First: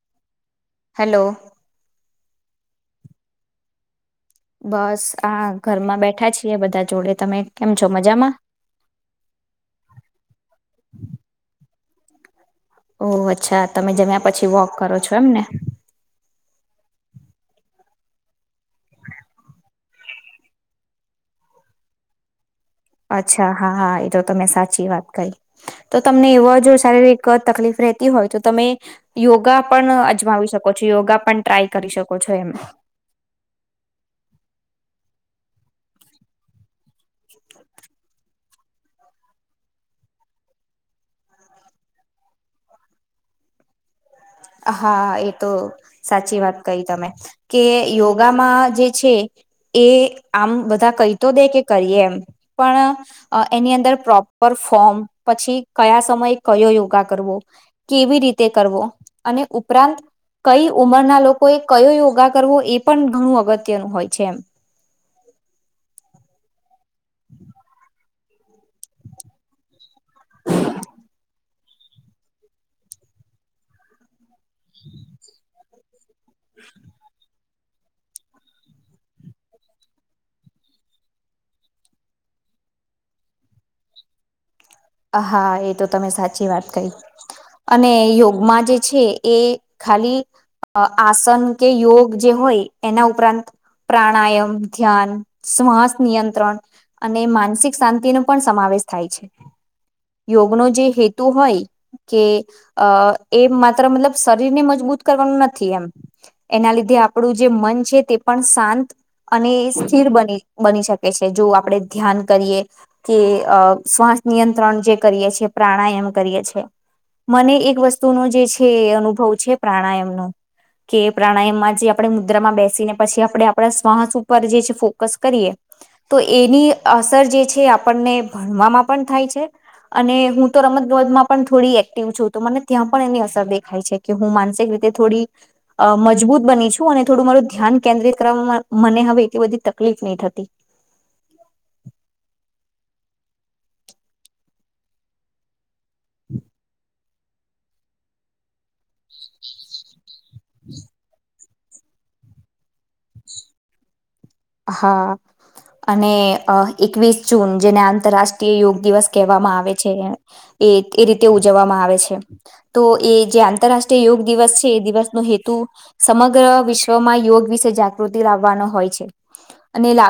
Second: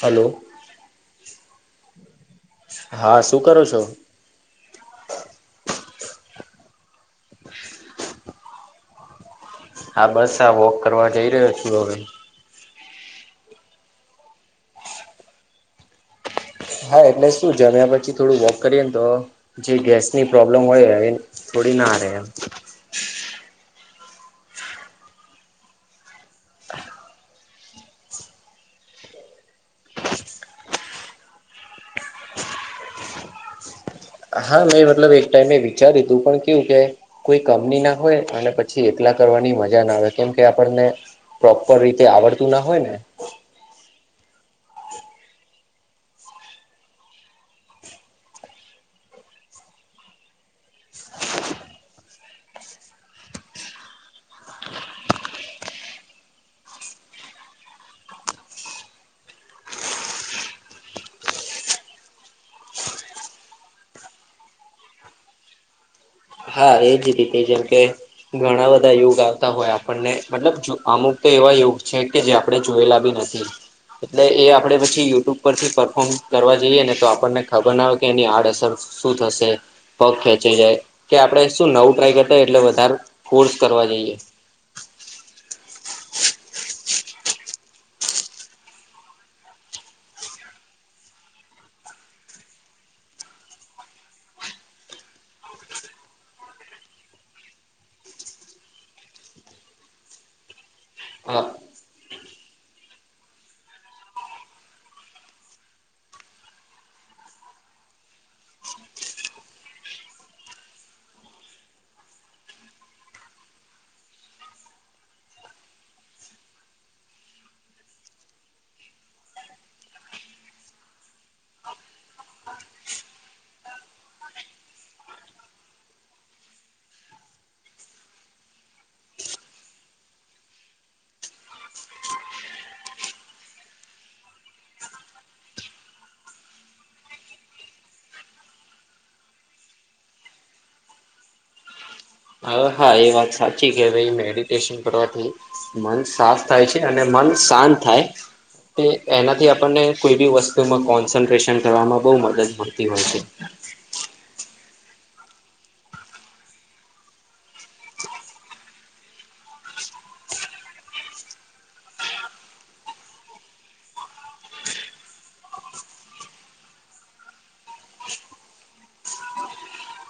Hello. Hello. હા, શું કરો છો? બસ આ ઘરમાં બેઠા છીએ બધા જોડે તમે કેમ છો મજામાં? હા બસ આ વોક કરવા જઈ રહ્યો છું હવે. ઓહ અચ્છા! તમે જમ્યા પછી વોક કરો છો એમને? હા એટલે શું જમ્યા પછી થોડું વોક કરીએન તો જે ગેસની પ્રોબ્લેમ હોય એ થોડી ના રે એમ. અચ્છા હા હા એ તો તમે સાચી વાત કહી. તો તમને એવા જો શારીરિક તકલીફ રહેતી હોય તો તમે યોગા પણ અજમાવી શકો છો, યોગા પણ ટ્રાય કરી શકો છો એમ. હા મેં મતલબ એક ટાઈમે વિચાર્યું તું પણ કેવું કે કોઈ કંપનીના હોય અને પ પછી એકલા કરવાની મજા ના આવે કેમકે આપણને પ્રોપર રીતે આવડતું ના હોય ને. હા એ તો સાચી વાત કહી તમે. કે યોગામાં જે છે એ આમ બધા કઈ તો દે કે કરીએ એમ પણ અ એની અંદર પ્રોપર ફોર્મ પછી કયા સમયે કયો યોગા કરવો કેવી રીતે કરવો અને ઉપરાંત કઈ ઉંમરના લોકોએ કયો યોગા કરવો એ પણ ઘણું અગત્યનું હોય છે એમ હા એજ રીતે જેમ કે ઘણા બધા યોગ આવતા હોય આપણને મતલબ અમુક તો એવા યોગ છે કે જે આપડે જોયેલા બી નથી એટલે એ આપડે પછી યુટ્યુબ પરથી પરફોર્મ કરવા જઈએ ને તો આપણને ખબર ના હોય કે એની આડઅસર શું થશે પગ ખેંચી જાય કે આપડે શું નવું ટ્રાય કરતા હોય એટલે વધારે ફર્સ કરવા જઈએ હા એ તો તમે સાચી વાત કહી અને યોગમાં જે છે એ ખાલી અ આસન કે યોગ જે હોય એના ઉપરાંત પ્રાણાયામ ધ્યાન શ્વાસ નિયંત્રણ અને માનસિક શાંતિ નો પણ સમાવેશ થાય છે યોગનોો જે હેતુ હા હોય કે અ એ માત્ર મતલબ શરીર ને મજબૂત કરવાનું નથી એમ એના લીધે આપણું જે મન છે તે પણ શાંત અને સ્થિર બની બની શકે છે જો આપડે ધ્યાન કરીએ કે અ શ્વાસ નિયંત્રણ જે કરીએ છેીએ પ્રાણાયામ કરીએ છે મને એક વસ્તુનોો જે છે અનુભવ છે પ્રાણાયામનોો કે પ્રાણાયામમાં જે આપણે મુદ્રામાં બેસીને પછી આપણે આપણા શ્વાહસ ઉપર જે છે ફોકસ કરીએ તો એની અસર જે છે આપણને ભણવામાં પણ થાય છે અને હું તો રમતગમત માં પણ થોડી એક્ટિવ છું તો મને ત્યાં પણ એની અસર દેખાય છે હું માનસિક રીતે થોડી અ મજબૂત બની છું અને થોડું મારું ધ્યાન કેન્દ્રિત કરવામાં મને હવે એટલી બધી તકલીફ નહી થતી હા એ વાત સાચી કે ભાઈ મેડિટેશન કરવાથી મન સાફ થાય છે અને મન શાંત થાય તે એનાથી આપણને કોઈ બી વસ્તુમાં કોન્સન્ટ્રેશન કરવામાં બહુ મદદ મળતી હોય છે હા અને એકવીસ જૂન જેને આંતરરાષ્ટ્રીય યોગ દિવસ કહેવામાં આવે છે એ એ રીતે ઉજવવામાં આવે છે તો એ જે આંતરરાષ્ટ્રીય યોગ દિવસ છે એ દિવસનો હેતુ સમગ્ર વિશ્વમાં યોગ વિશે જાગૃતિ લાવવાનો હોય છે અને લ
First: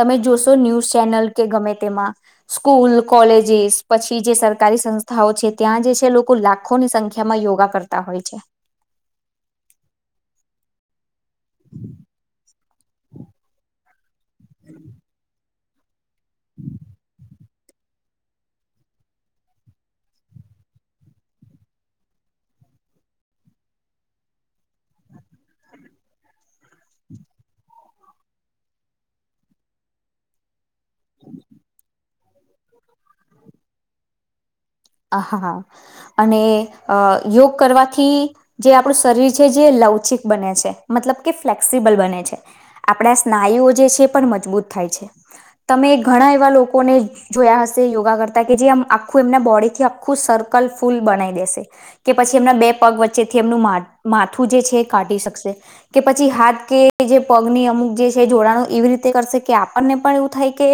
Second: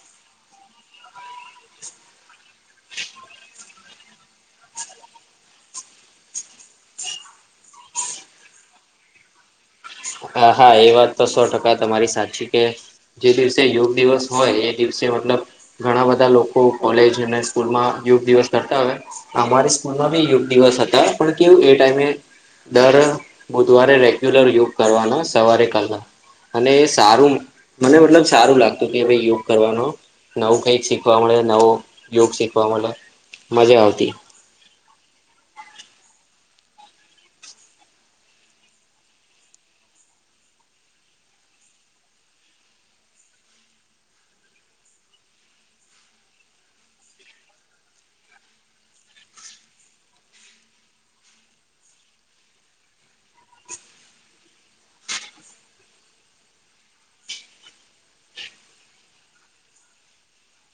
તમે જોશો ન્યૂઝ ચેનલ કે ગમે તેમાં સ્કૂલ કોલેજસ પછી જે સરકારી સંસ્થાઓ છે ત્યાં જે છે લોકો લા લાખોની સંખ્યા માં યોગા કરતા હોય છે. હા હા એ વાત તો સો ટકા તમારી સાચી કે જે દિવસે યોગ દિવસ હોય એ દિવસે મતલબ ઘણા બધા લોકો કોલેજ અને સ્કૂલ માં યોગ દિવસ કરતા હોય. અમારી સ્કૂલમાં બી યોગ દિવસ હતા પણ કેવું એ ટાઈમે દર બુધવારે રેગ્યુલર યુગ કરવાનો સવારે કર અને સારું મને મતલબ સારું લાગતું કે ભાઈ યોગ કરવાનો. નવું કઈક શિકવા મુ નવો યોગ શિકવામ મજા આવતી. હ હાા અને અ યોગ કરવાથી. જે આપણું શરીર છે જે લવચિક બને છે મતલબ કે ફ્લેક્સિબલ બને છે. આપણા સ્નાયુઓ જે છે પણ મજબૂત થાય છે. તમે ઘણા એવા લોકોને જોયા હશે યોગા કરતા કે જે આમ આખું એમના બોડી થી આખું સર્કલ ફૂલ બનાવી દેશે. કે પછી એમના બે પગ વચ્ચે થી એમનું માથું જે છે એ કાઢી શકશે. કે પછી હાથ કે જે પગની અમુક જે છે જોડાણો એવી રીતે કરશે કે આપણને પણ એવું થાય કે.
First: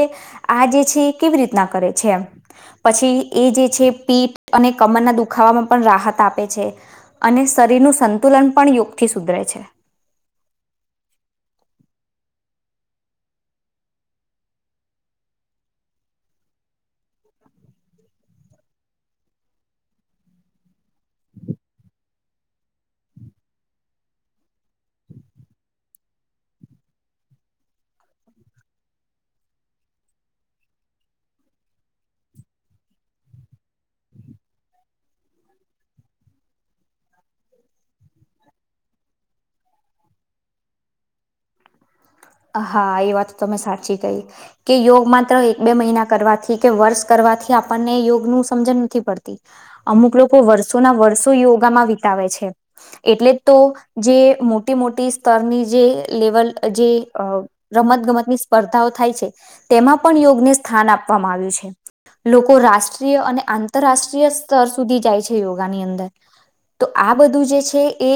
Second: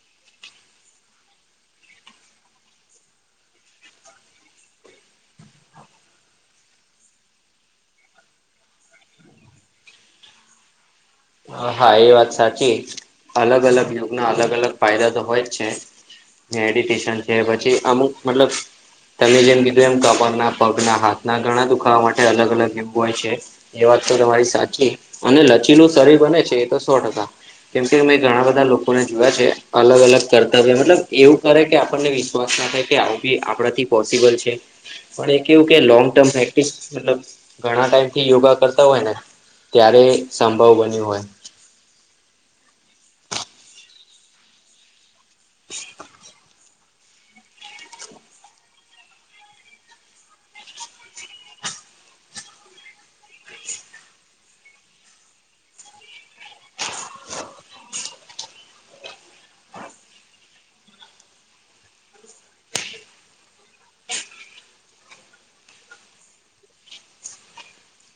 આ જે છે કેવી રીતના કરે છે પછી એ જે છે. પીઠ અને કમરના દુખાવાવામાં પણ રાહત આપે છે. અને શરીરનું સંતુલન પણ યોગથી સુધરે છે. હા એ વાત સાચી અલગ અલગ યુગના અલગ અલગ ફાયદા તો હોય જ છે. મેડિટેશન છે પછી અમુક મતલબ. તમે જેમ કીધું એમ કપડના પગના હાથના ઘણા દુખાવા માટે અલગ અલગ એવું હોય છે. એ વાત તો તમારી સાચી અને લચીલું શરીર બને છે એ તો સો ટકા કેમ કે મે ઘણા બધા લોકોને જોયા છે અલગ અલગ કર્તવ્ય મતલબ એવું કરે કે આપણને વિ્વાસ ના થાય કે આવી આપડા થી પોસિબલ છે. પણ એ કેવું કે લોંગ ટર્મ પ્રેક્ટિસ મલબ ઘણા ટાઈમ થી યોગા કરતા હોય ને ત્યારે સંભવ બન્યું હોય. હા એ વાત તમે સાચી કહી કે યોગ માત્ર એક બે મહિના કરવાથી કે વર્ષ કરવાથી આપણને યોગ નું સમજણ નથી પડતી. અમુક લોકો વર્ષોના વર્ષો યોગામાં વિતાવે છે. એટલે તો જે મોટી મોટી સ્તરની જે લેવલ જે. અ રમતગમતની સ્પર્ધાઓ થાય છે તેમાં પણ યોગને સ્થાન આપવામાં આવ્યું છે. લોકો રાષ્ટ્રીય અને આંતરરાષ્ટ્રીય સ્તર સુધી જાય છે યોગાની અંદર તો આ બધું જે છે એ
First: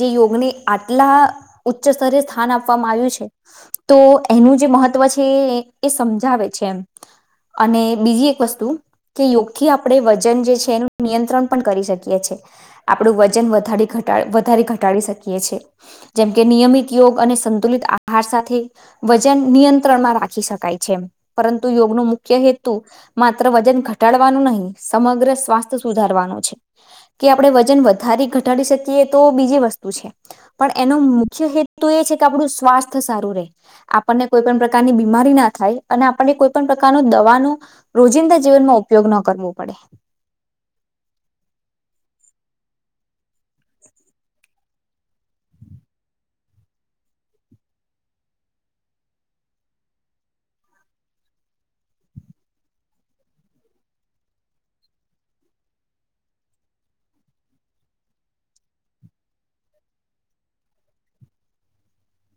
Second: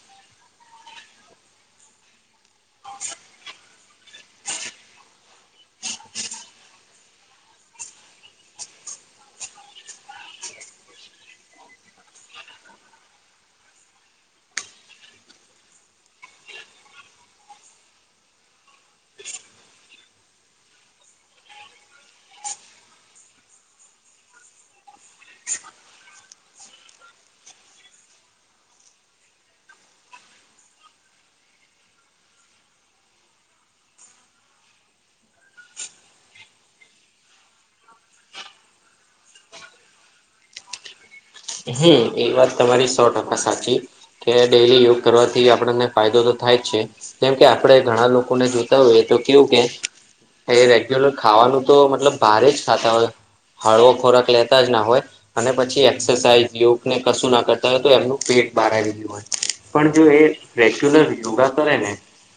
જે યોગને આટલા. ઉચ્ચ સ્તરી સ્થાન આપવામાં આવ્યું છે. તો એનું જે મહત્વ છે એ સમજાવે છે એમ. અને બીજી એક વસ્તુ કે યોગી આપણે વજન જે છે એનું નિયંત્રણ પણ કરી શકીએ છે. આપણું વજન વધટ વધારે ઘટાડી શકીએ છે. જેમકે નિયમિત યોગ અને સંતુલિત આહાર સાથે વજન નિયંત્રણમાં રાખી શકાય છે પરંતુ યોગનો મુખ્ય હેતુ. માત્ર વજન ઘટાડવાનું નહીિ સમગ્ર સ્વાસ્થ સુધારવાનું છે. કે આપણે વજન વધારે ઘટાડી શકીએ તો બીજી વસ્તુ છે. પણ એનો મુખ્ય હેતુ એ છે કે આપણું સ્વાસ્થ સારું રહે આપણને કોઈ પણણ પ્રકારની બીમારી ના થાય અને આપણને કોઈ પણ પ્રકારનું દવાનું. રોજિંદા જીવનમાં ઉપયોગ ન કરવો પડે. હમ એ વાત તમારી સો ટકા સાચી. કે ડેલી યોગ કરવાથી આપણને ફાયદો તો થાય જ છે. કેમ કે આપણે ઘણા લોકોને જોતા હોયએ તો કેવું કે. એ રેગ્યુલર ખાવાનું તો મતલબ બારે જ ખાતા હોય હળવો ખોરાક લેતા જ ના હોય અને પછી એક્સરસાઇઝ યોગને કશું ના કરતા હોય તો એમનું પેટ બહાર આવી ગયું હોય પણ જો એ રેગ્યુલર યોગા કરે ને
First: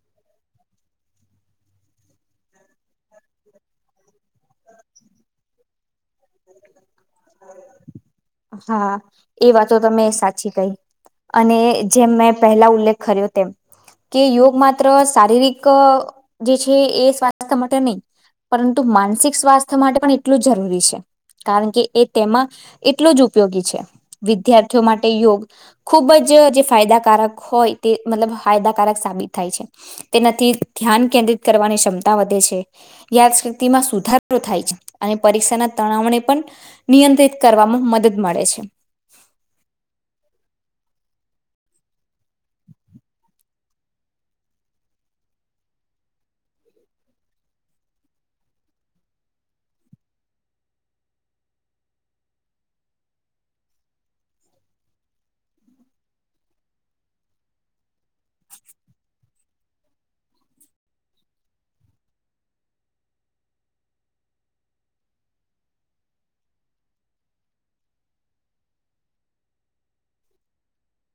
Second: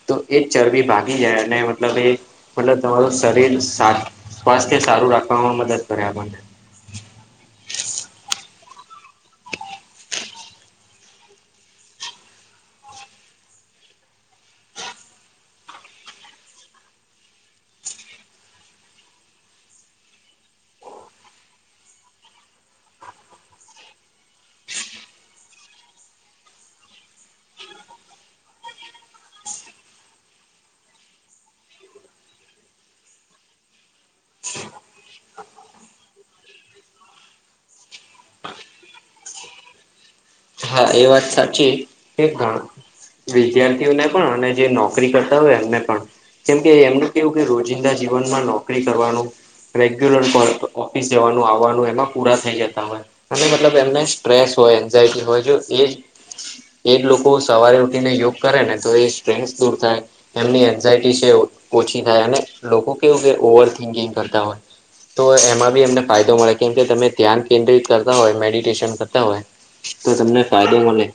તો એ ચરબી ભાગી જાય અને મતલબ એ મતલબ તમારું શરીર સ્વાસ્થ્ય સારું રાખવામાં મદદ કરે આપણને હા એ વાતો તમે સાચી કહી અને જેમ મેં પહેલા ઉલ્લેખ કર્યો તેમ કે યોગ માત્ર શારીરિક જે છે એ સ્વાસ્થ્ય માટે નહી પરંતુ માનસિક સ્વાસ્થ્ય માટે પણ એટલું જ જરૂરી છે કારણ કે એ તેમાં એટલો જ ઉપયોગી છે વિદ્યાર્થીઓ માટે યોગ ખૂબ જ જે ફાયદાકારક હોય તે મતલબ ફાયદાકારક સાબિત થાય છે તેનાથી ધ્યાન કેન્દ્રિત કરવાની ક્ષમતા વધે છે યાદશક્તિ માં સુધારો થાય છે અને પરીક્ષા ના તણાવને પણ નિયંત્રિત કરવામાં મદદ મળે છે હા એ વાત સાચી એકદમ વિદ્યાર્થીઓને પણ અને જે નોકરી કરતા હોય એમને પણ કેમ કે એમનું કેવું કે રોજિંદા જીવનમાં નોકરી કરવાનું રેગ્યુલર પણ ઓફિસ જવાનું આવવાનું, એમાં પૂરા થઈ જતા હોય. અને મતલબ, એમને સ્ટ્રેસ હોય, એન્ઝાયટી હોય, જો એજ. એજ લોકો સવારે ઉઠીને યોગ કરે ને, તો એ સ્ટ્રેસ દૂર થાય. એમની એન્ઝાયટી છે ઓછી થાય અને લોકો કેવું કે, ઓવર થિંકિંગ કરતા હોય. તો એમાં બી એમને ફાયદો મળે, કેમ કે તમે ધ્યાન કેન્દ્રિત કરતા હોય, મેડિટેશન કરતા હોય. તો તમને ફાયદો મળે.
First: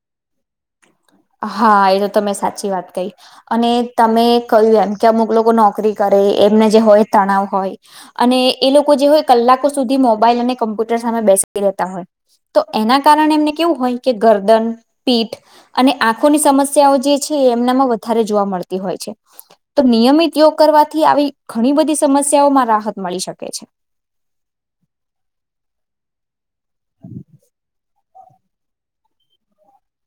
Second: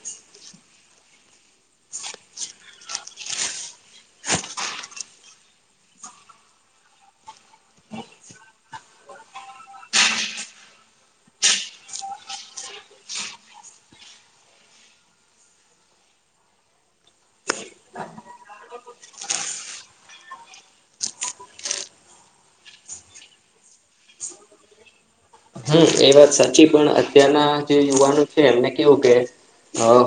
હા, એ તો તમે સાચી વાત કહી. અને તમે કહ્યું એમ કે, અમુક લોકો નોકરી કરે, એમને જે હોય તણાવ હોય. અને એ લોકો જે હોય, કલાકો સુધી મોબાઈલ અને કમ્પ્યુટર સામે બેસી રહેતા હોય. તો એના કારણે એમને કેવું હોય કે, ગરદન, પીઠ. અને આંખોની સમસ્યાઓ જે છે, એ એમનામાં વધારે જોવા મળતી હોય છે. તો નિયમિત યોગ કરવાથી આવી ઘણી બધી સમસ્યાઓમાં રાહત મળી શકે છે. હમ, એ વાત સાચી, પણ અત્યારના જે યુવાનો છે એમને કેવું કે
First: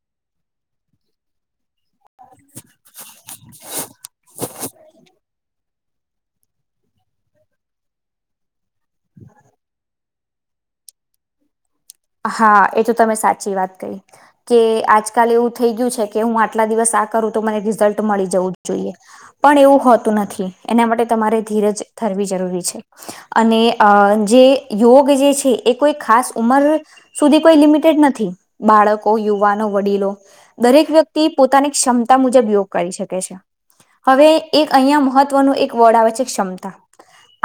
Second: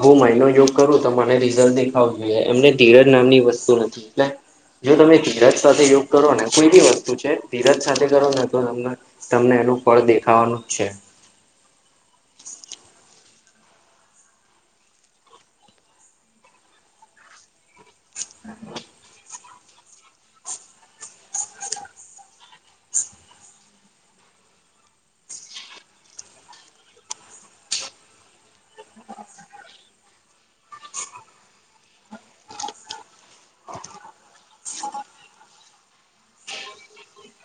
હું માઈન્ડનો યોગ કરું તો મને રિઝલ્ટ દેખાવો જોઈએ. એમને ધીરજ નામની વસ્તુ નથી. એ. જો તમે ધીરજ સાથે યોગ કરો ને, કોઈ બી વસ્તુ છે ધીરજ સાથે કરો ને, તો તમને તમને એનું ફળ દેખાવાનું જ છે. હા, એ તો તમે સાચી વાત કરી. કે આજકાલ એવું થઈ ગયું છે કે, હું આટલા દિવસ આ કરું તો મને રિઝલ્ટ મળી જવું જ જોઈએ. પણ એવું હોતું નથી, એના માટે તમારે ધીરજ ધરવી જરૂરી છે. અને જે યોગ જે છે, એ કોઈ ખાસ ઉંમર સુધી કોઈ લિમિટેડ નથી, બાળકો, યુવાનો, વડીલો. દરેક વ્યક્તિ પોતાની ક્ષમતા મુજબ યોગ કરી શકે છે. હવે એક અહીયાં મહત્વનું એક વર્ડ આવે છે, ક્ષમતા.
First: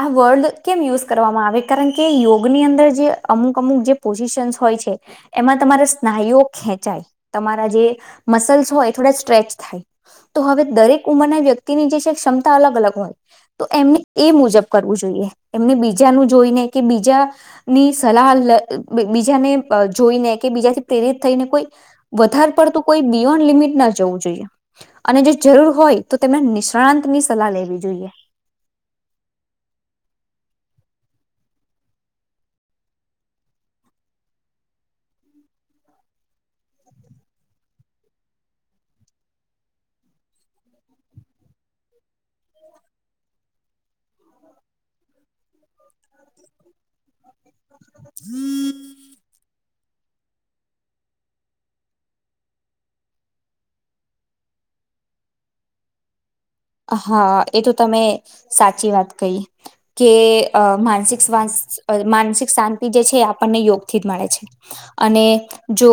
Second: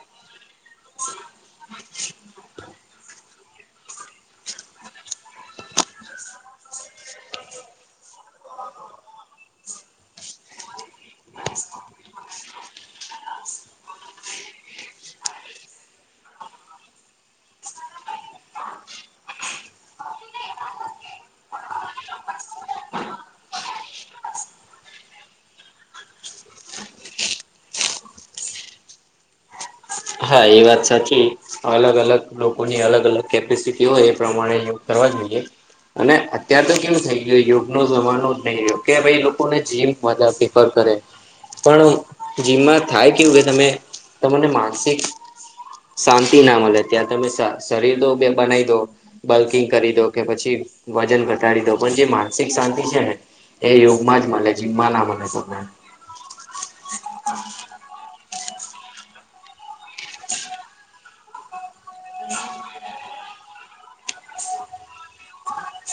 આ વર્ડ કેમ યુઝ કરવામાં આવે? કારણ કે યોગની અંદર જે અમુક અમુક જે પોઝિશન હોય છે. એમાં તમારા સ્નાયુઓ ખેંચાય, તમારા જે મસલ્સ હોય થોડા સ્ટ્રેચ થાય. તો હવે દરેક ઉંમરના વ્યક્તિની જે, છે ક્ષમતા અલગ-અલગ હોય. તો એમને એ મુજબ કરવું જોઈએ, એમને બીજાનું જોઈને કે બીજા ની સલાહ, બીજાને જોઈને કે બીજાથી પ્રેરિત થઈને કોઈ વધારે પડતું કોઈ બિયોન લિમિટ ના જવું જોઈએ. અને જો જરૂર હોય તો, તેમને નિષ્ણાંતની સલાહ લેવી જોઈએ. હા, એ વાત સાચી. અલગ-અલગ લોકોની અલગ અલગ કેપેસિટી હોય, એ પ્રમાણે કરવા જોઈએ. અને અત્યાર તો કેમ થઇ ગયા? યોગ ન જવાનું જ નહીં, યોગ કે ભાઈ લોકોને જીમ મ આપ. કરે પણ જીમમાં થાય કેવું કે, તમે તમને માનસિક શાંતિ ના મળે, ત્યાં તમે શરીર તો બે બનાવી દો. બલ્કિંગ કરી દો કે પછી વજન ઘટાડી દો, પણ જે માનસિક શાંતિ છે ને. એ યોગમાં જ મળે, જીમમાં ના મળે, કોને? હા, એ તો તમે સાચી વાત કહી. કે અ માનસિક શ્વાસ, માનસિક શાંતિ જે છે, એ આપણને યોગથી જ મળે છે. અને જો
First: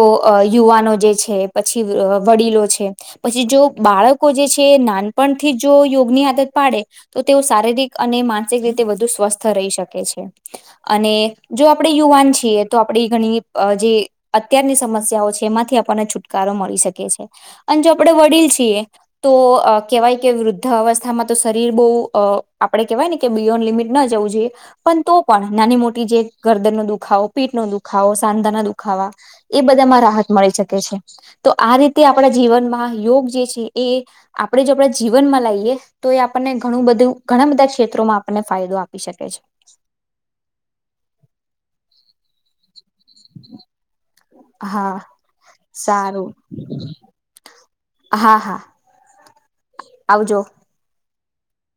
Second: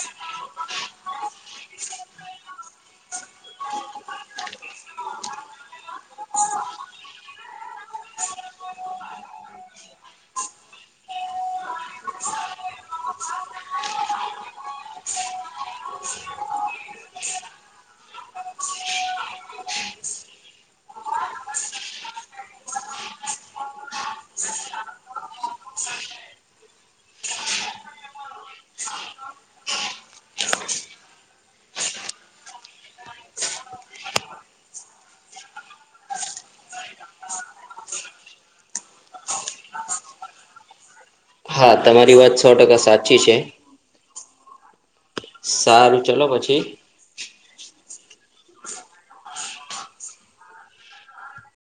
યુવાનો જે છે, પછી વડીલો છે. પછી જો બાળકો જે છે, નાનપણથી જો યોગની આદત પાડે. તો તેઓ શારીરિક અને માનસિક રીતે વધુ સ્વસ્થ રહી શકે છે. અને જો આપણે યુવાન છીએ, તો આપણે ઘણી જે અત્યારની સમસ્યાઓ છે, એમાંથી આપણને છુટકારો મળી શકે છે. અને જો આપણેે વડીલ છીએ, તો કેવાય. કે વૃદ્ધ અવસ્થામાં તો શરીર બહુ, આપડે કેહેવાય ને કે, બિયોન્ડ લિમિટ ન જવું જોઈએ. પણ તો પણ નાની-મોટી, જે ગરદન નો દુખાવો, પીટ નો દુખાવો, સાંધાના દુખાવા. એ બધામાં રાહત મળી શકે છે. તો આ રીતે આપણા જીવનમાં યોગ જે છે એ આપણે જો આપણે જીવનમાં લઈએ તો એ આપણને ઘણું બધું ઘણા બધા ક્ષેત્રોમાં આપણને ફાયદો આપી શકે છે હા તમારી વાત સો ટકા સાચી છે હા ચલો સારું પછી હા હા આવજો